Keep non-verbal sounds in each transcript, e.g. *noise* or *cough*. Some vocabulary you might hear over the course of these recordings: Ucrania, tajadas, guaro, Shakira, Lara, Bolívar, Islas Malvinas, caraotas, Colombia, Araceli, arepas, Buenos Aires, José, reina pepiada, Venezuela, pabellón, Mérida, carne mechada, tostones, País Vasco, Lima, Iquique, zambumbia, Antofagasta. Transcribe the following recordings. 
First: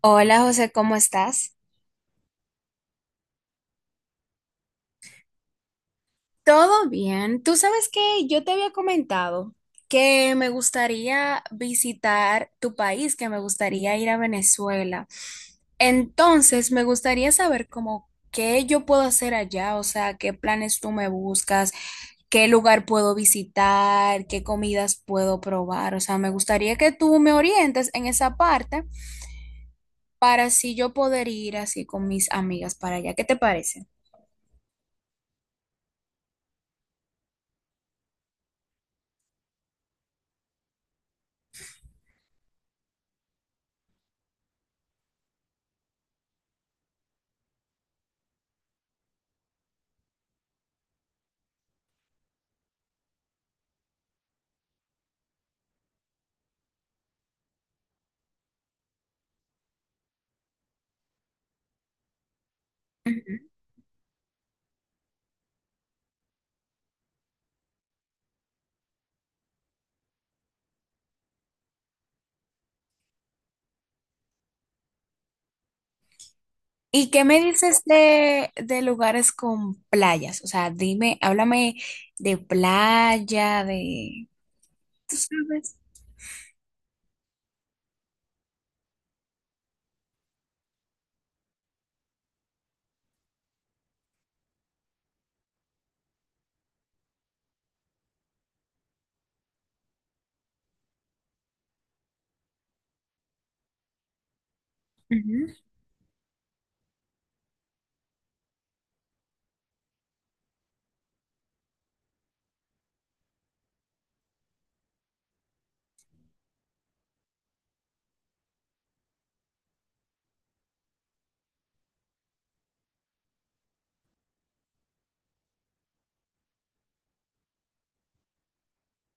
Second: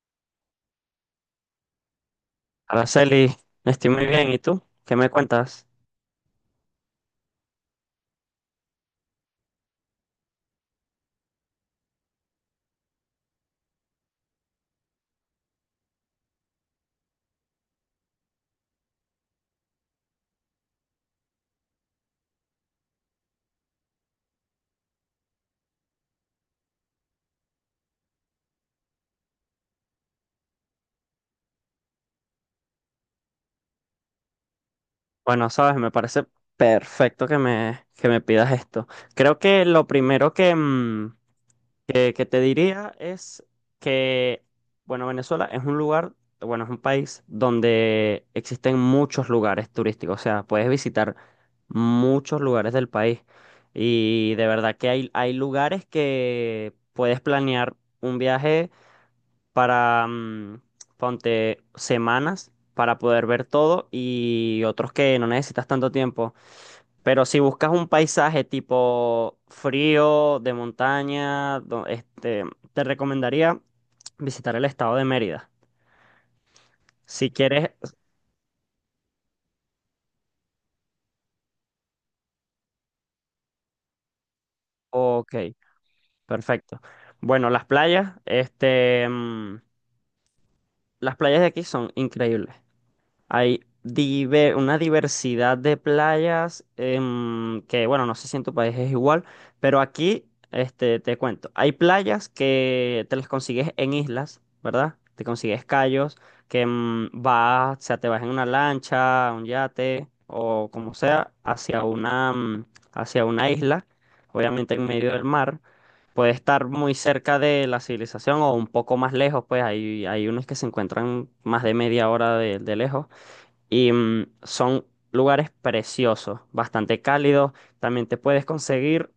Hola José, ¿cómo estás? Araceli, estoy muy bien. ¿Y tú? ¿Qué me cuentas? Todo bien. Tú sabes que yo te había comentado que me gustaría visitar tu país, que me gustaría ir a Venezuela. Entonces, me gustaría saber cómo qué yo puedo hacer allá, o sea, qué planes tú me buscas, qué lugar puedo visitar, qué comidas puedo probar. O sea, me gustaría que tú me orientes en esa parte para así yo poder ir así con mis amigas para allá. ¿Qué te parece? Bueno, sabes, me parece perfecto que me pidas esto. Creo que lo primero que te diría es que, bueno, Venezuela es un lugar, bueno, es un país donde existen muchos lugares turísticos. O sea, puedes visitar muchos lugares del país. Y de verdad que hay lugares que puedes planear un viaje para, mm, ponte semanas para poder ver todo y otros que no necesitas tanto tiempo. Pero si buscas un paisaje tipo frío, de montaña, te recomendaría visitar el estado de Mérida. ¿Y qué Si me quieres, dices de lugares con playas? O sea, dime, háblame de playa, de... ¿Tú ok, sabes? perfecto. Bueno, las playas de aquí son increíbles. Hay una diversidad de playas que, bueno, no sé si en tu país es igual, pero aquí te cuento. Hay playas que te las consigues en islas, ¿verdad? Te Ujú, consigues cayos, que vas, o sea, te vas en una lancha, un yate o como sea, hacia una isla, obviamente en medio del mar. Puede estar muy cerca de la civilización o un poco más lejos, pues hay unos que se encuentran más de media hora de lejos y son lugares preciosos, bastante cálidos. También te puedes conseguir,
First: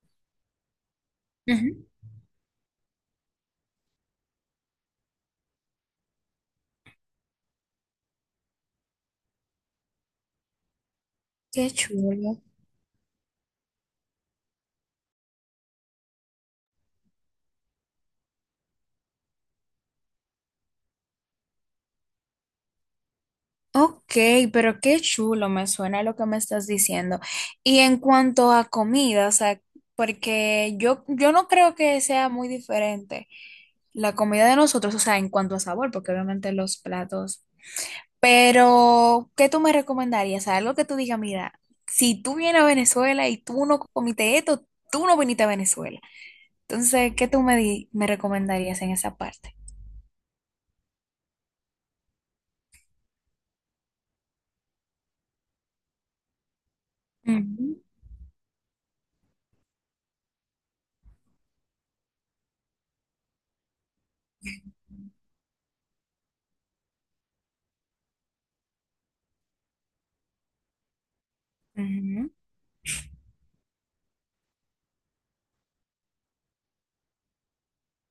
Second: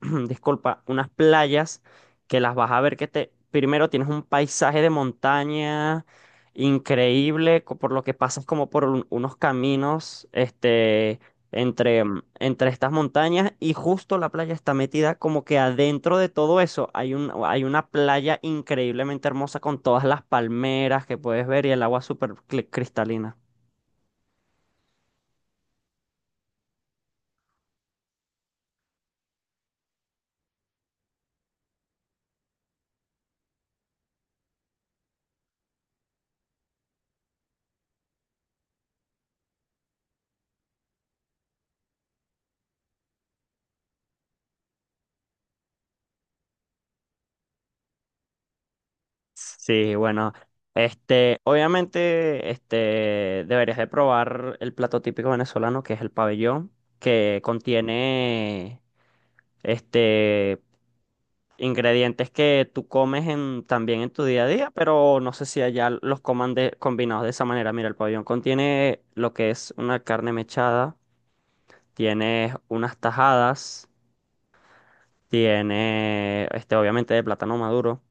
*clears throat* disculpa, unas playas ujú. que las vas a ver que te, primero tienes un paisaje de montaña increíble, por lo que pasas como por unos caminos, Qué chulo. entre estas montañas y justo la playa está metida como que adentro de todo eso hay un, hay una playa increíblemente hermosa con todas las palmeras que puedes ver y el agua súper cristalina. Ok, pero qué chulo, me suena lo que me estás diciendo. Y en cuanto a comida, o sea, porque yo no creo que sea muy diferente la comida de nosotros, o sea, en cuanto a sabor, porque obviamente los platos. Pero, ¿qué tú me recomendarías? Algo que tú digas, mira, si tú vienes a Venezuela y tú no comiste esto, tú no viniste a Venezuela. Entonces, ¿qué tú me, me recomendarías en esa parte? Sí, bueno, obviamente, deberías de probar el plato típico venezolano, que es el pabellón, que Ujú, contiene, este, ingredientes que tú comes en, también en tu día a día, pero no sé si allá los coman combinados de esa manera. Mira, el pabellón contiene lo que es una carne mechada, ujú. tienes unas tajadas, tiene, este, obviamente de plátano maduro.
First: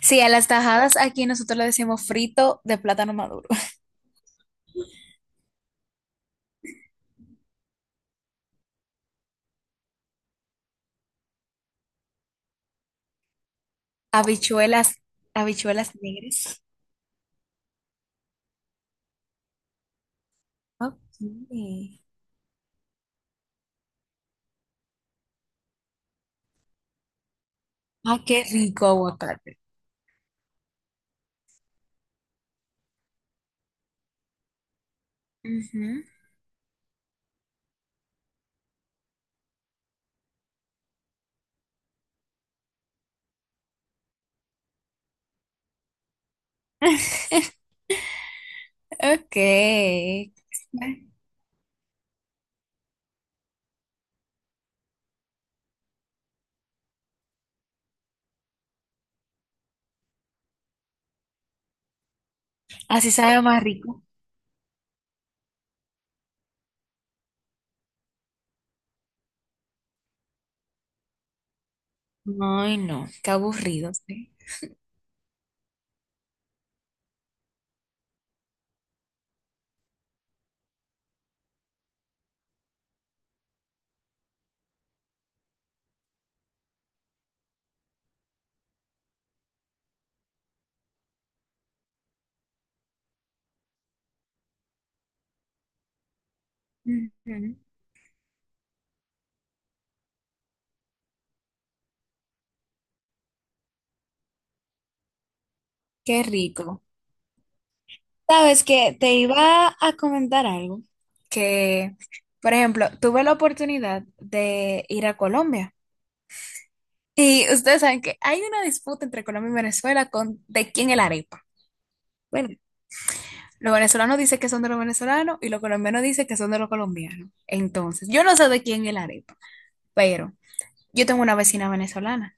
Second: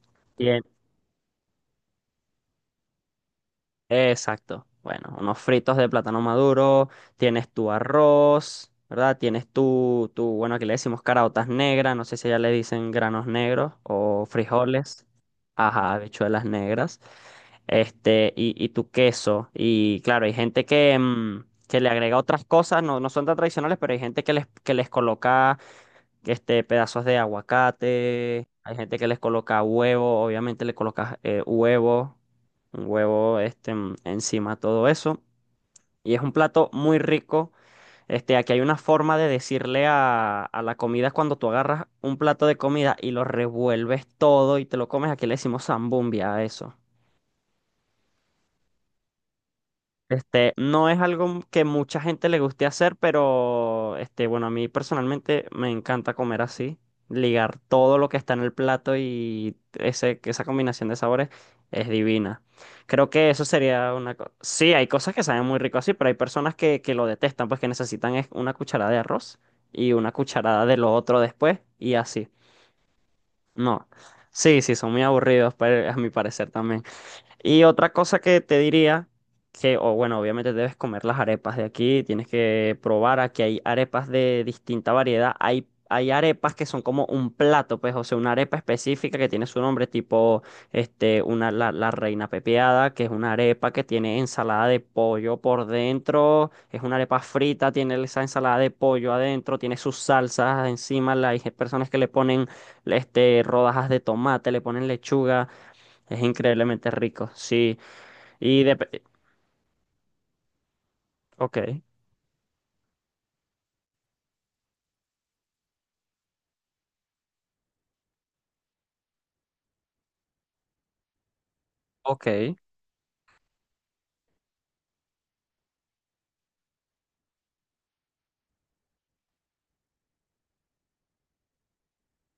Sí, a las tajadas aquí nosotros le decimos frito de plátano maduro. Exacto. Bueno, unos fritos de plátano maduro, tienes tu arroz, ¿verdad? Tienes tu, bueno, aquí le decimos caraotas negras, no sé si ya le dicen granos negros *laughs* o Habichuelas, frijoles, habichuelas ajá, habichuelas negras. negras, este, y tu queso. Y claro, hay gente Ok. Que le agrega otras cosas, no, no son tan tradicionales, pero hay gente que les coloca este, pedazos de Ah, qué aguacate, hay rico gente que les aguacate. coloca huevo, obviamente le colocas huevo, un huevo encima, todo eso. Ujú. Y es un plato muy rico. Este, aquí hay una forma de decirle a la comida cuando tú agarras un plato de comida y lo revuelves todo y te lo comes. Aquí le decimos zambumbia a eso. *laughs* Ok. Este, no es algo que mucha gente le guste hacer, pero este, bueno, a mí personalmente me encanta comer así, ligar todo lo que está en el plato y que esa combinación de sabores es divina. Creo Así que sabe eso más sería rico. una cosa. Sí, hay cosas que saben muy rico así, pero hay personas que lo detestan, pues que necesitan es una cucharada de arroz y una cucharada de lo otro después y así. Ay, no, qué No. aburrido, sí. Sí, sí, son muy aburridos, pero a mi parecer también. Y otra cosa que te diría, que, o bueno, obviamente debes comer las arepas de aquí, tienes que probar aquí hay arepas de distinta variedad. Hay arepas que son como un plato, pues, o sea, una arepa específica que tiene su nombre, tipo, la reina pepiada, que es una arepa que tiene ensalada de pollo por dentro, es una arepa Ujú. frita, tiene esa ensalada de pollo adentro, tiene sus salsas encima, hay personas que le ponen, este, rodajas de tomate, le ponen lechuga. Es Qué rico. increíblemente rico, sí. Y Sabes que de... te iba a comentar algo, Ok, que, por ejemplo, tuve la oportunidad de ir a Colombia y ustedes saben que hay una disputa entre Colombia y Venezuela con de quién es la arepa. Bueno, ok. los venezolanos dicen que son de los venezolanos y los colombianos dicen que son de los colombianos. Entonces, yo no sé de quién es la arepa, pero yo tengo una vecina venezolana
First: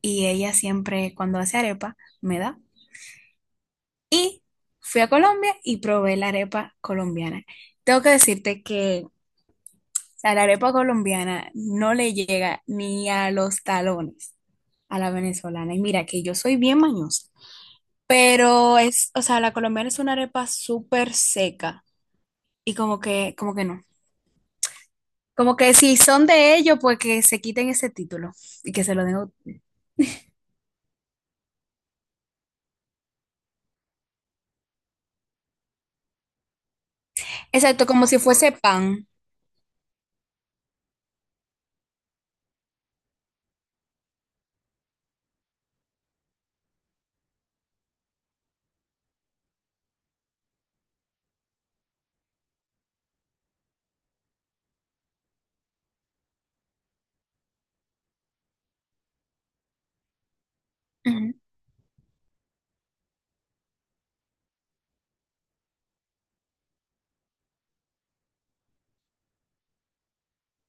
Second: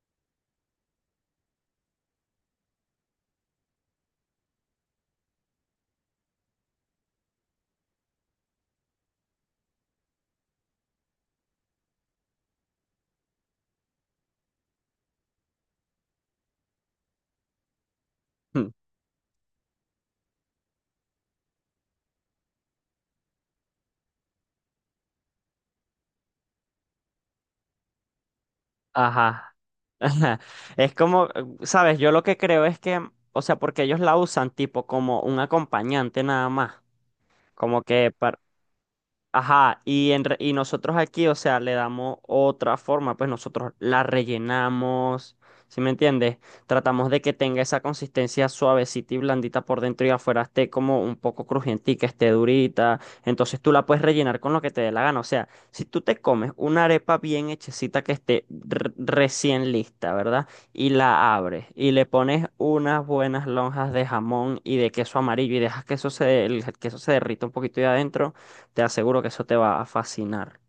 y ella siempre cuando hace arepa me da. Y fui a Colombia y probé la arepa colombiana. Tengo que decirte que, o sea, la arepa colombiana no le llega ni a los talones a la venezolana. Y mira que yo soy bien mañosa, Hmm. pero es, o sea, la colombiana es una arepa súper seca y como que no. Como que si son de ellos, pues que se quiten ese título y que se lo den otro. Ajá. *laughs* Ajá. Es como, ¿sabes? Yo lo que creo es que, o sea, porque ellos la usan tipo como un acompañante nada más. Como Exacto, como que si fuese pan. ajá, y, y nosotros aquí, o sea, le damos otra forma, pues nosotros la rellenamos, ¿sí me entiendes? Tratamos de que tenga esa consistencia suavecita y blandita por dentro y afuera esté como un poco crujientica, esté durita. Entonces tú la puedes rellenar con lo que te dé la gana. O sea, si tú te comes una arepa bien hechecita que esté recién lista, ¿verdad? Y la abres y le pones unas buenas lonjas de jamón y de queso amarillo y dejas que eso se, el queso se derrita un poquito de adentro. Te aseguro que eso te va a fascinar.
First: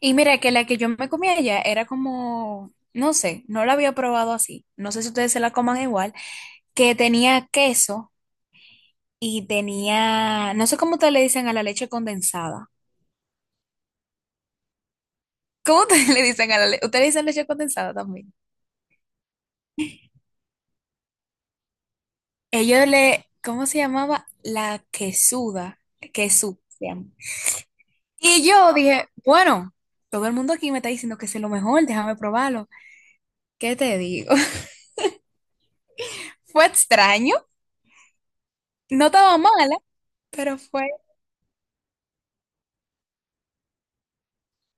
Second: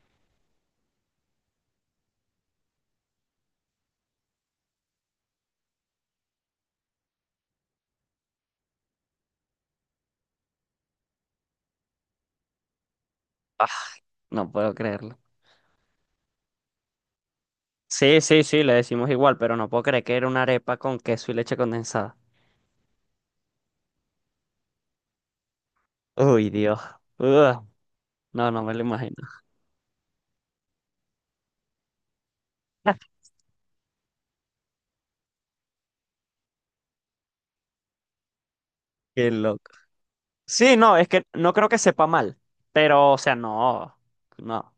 Y mira que la que yo me comí allá era como, no sé, no la había probado así. No sé si ustedes se la coman igual, que tenía queso y tenía, no sé cómo ustedes le dicen a la leche condensada. Ah, no puedo creerlo. ¿Cómo ustedes *laughs* le dicen a la leche? Ustedes le dicen leche condensada Sí, también. sí, sí, le decimos igual, pero no puedo creer que era una arepa con queso y leche condensada. Ellos le, ¿cómo se llamaba? La quesuda, Uy, quesú Dios. se llama. Ugh. Y No, no yo me lo dije, imagino. bueno, todo el mundo aquí me está diciendo que es lo mejor, déjame probarlo. *laughs* ¿Qué te digo? *laughs* Fue extraño, no Qué estaba loco. mala, pero Sí, fue no, es que no creo que sepa mal, pero, o sea, no, no.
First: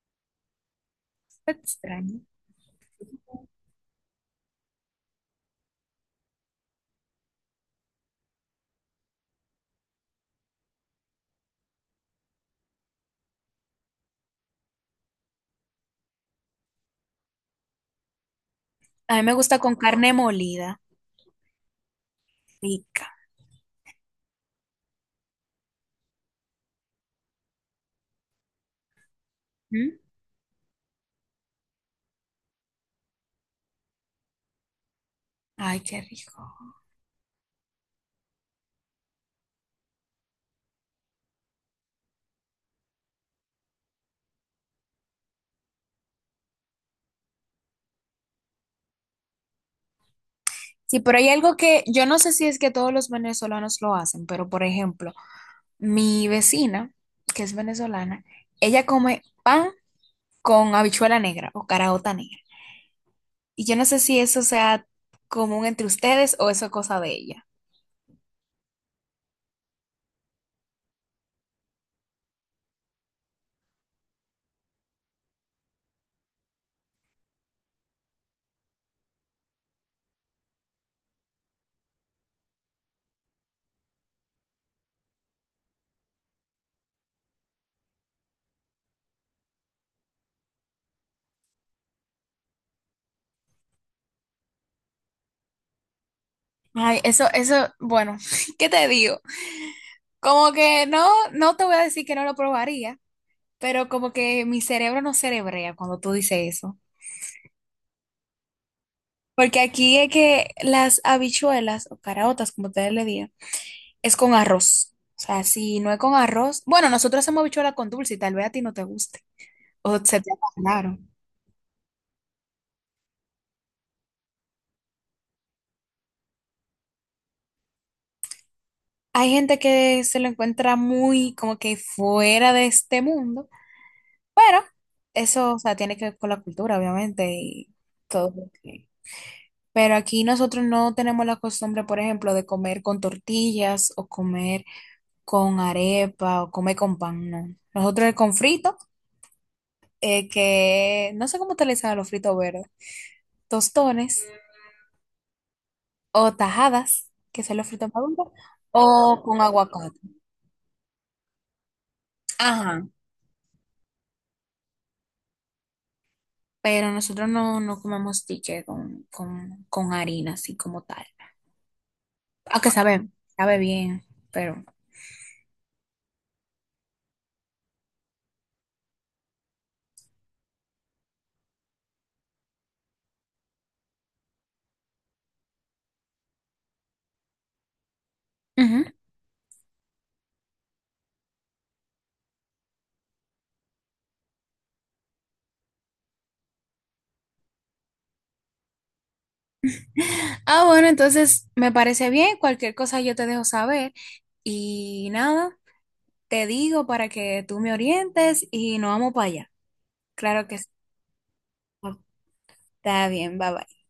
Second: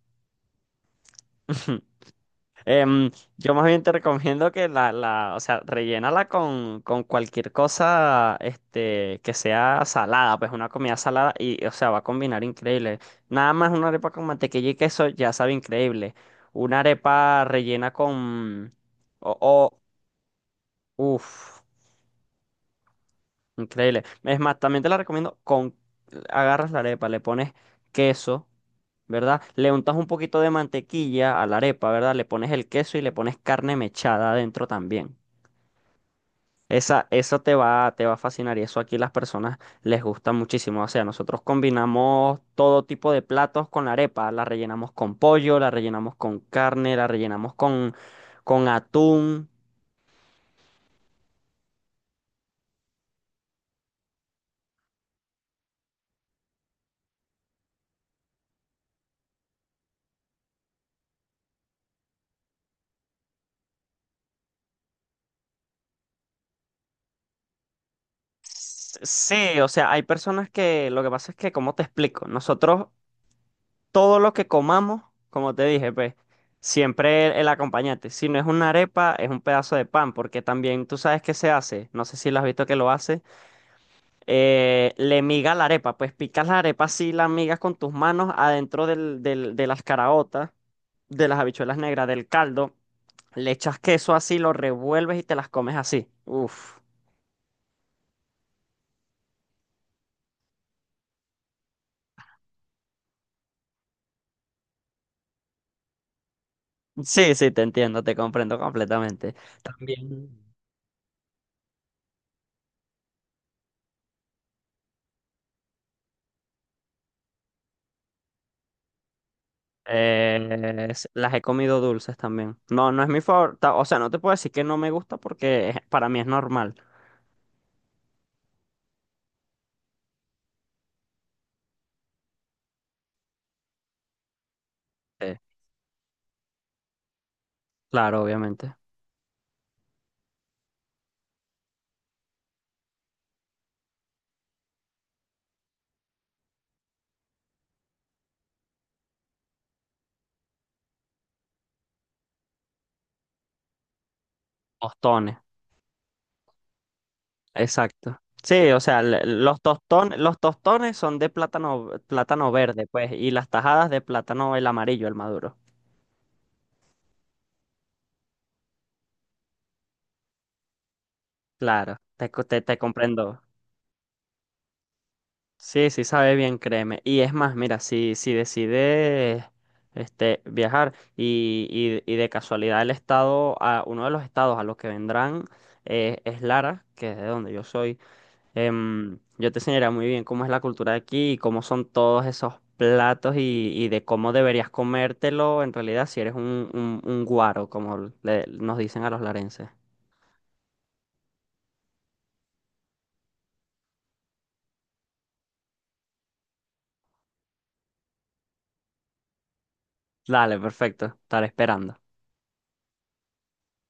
fue *laughs* extraño. Em, yo más bien te recomiendo que o sea, rellénala con cualquier cosa, este, que sea salada, pues una comida salada y, o sea, va a combinar increíble. Nada más una arepa con mantequilla y queso ya sabe increíble. Una arepa rellena con, A mí me gusta o, con carne molida, uff. rica. Increíble. Es más, también te la recomiendo con... Agarras la arepa, le pones queso, ¿verdad? Le untas ¿Mm? un poquito de mantequilla a la arepa, ¿verdad? Le pones el queso y le pones carne mechada adentro también. Ay, qué rico. Eso te va a fascinar y eso aquí las personas les gusta muchísimo. O sea, nosotros combinamos todo tipo de platos con la arepa. La rellenamos con pollo, la rellenamos con carne, la rellenamos con atún. Sí, pero hay algo que yo no sé si es que todos los venezolanos lo hacen, pero por ejemplo, mi vecina, que es venezolana, ella come pan con habichuela negra o caraota negra. Y yo no sé si eso sea común entre ustedes o eso es cosa de ella. S- Sí, o sea, hay personas que, lo que pasa es que, ¿cómo te explico? Nosotros todo lo que comamos, como te dije, pues siempre el acompañante. Si no es una arepa, es un pedazo de pan, porque también tú sabes qué se hace, no sé si lo has visto que lo hace, le miga la arepa, pues picas la arepa así, la migas con tus manos adentro de las caraotas, de las habichuelas negras, del caldo, le echas queso así, lo revuelves y te las comes así. Uf. Ay, eso, bueno, *laughs* ¿qué te digo? Como que no, no te voy a decir que no lo probaría, pero como que mi cerebro no cerebrea cuando tú dices eso. Sí, sí, te entiendo, te comprendo completamente. Porque aquí es También. que las habichuelas o caraotas, como ustedes le digan, es con arroz. O sea, si no es con arroz, bueno, nosotros hacemos habichuela con dulce y tal vez a ti no te guste o se te haga raro. Las he comido dulces también. No, no es mi favorita. O sea, no te puedo decir que no me gusta porque para mí es normal. Hay gente que se lo encuentra muy como que fuera de este mundo, pero Eh, eso, o sea, tiene que ver con la cultura, obviamente, y claro, todo lo obviamente. que... Pero aquí nosotros no tenemos la costumbre, por ejemplo, de comer con tortillas o comer con arepa o comer con pan, no. Nosotros es con frito, que no sé cómo utilizan los fritos verdes, tostones Tostones, o tajadas, que son los fritos exacto. maduros, Sí, o sea, o con aguacate. Los tostones son de plátano, plátano Ajá, verde, pues, y las tajadas de plátano el amarillo, el maduro. pero nosotros no, no comemos tiche con harina, así como tal. Claro, Aunque te sabe, comprendo. sabe bien, pero... Sí, sí sabe bien, créeme. Y es más, mira, si decides este, y de casualidad el estado, a, uno de los estados a los que vendrán es Lara, que es de donde yo soy, Ujú. em, yo te enseñaré muy bien cómo es la cultura de aquí y cómo son todos esos platos y de cómo deberías comértelo en realidad si eres un, un guaro, como nos dicen a los larenses. Ah, bueno, entonces me parece bien, cualquier cosa yo te dejo saber y nada, te digo para que tú me orientes y nos vamos para allá. Claro Dale, que sí. perfecto, estaré esperando. Está bien, bye bye.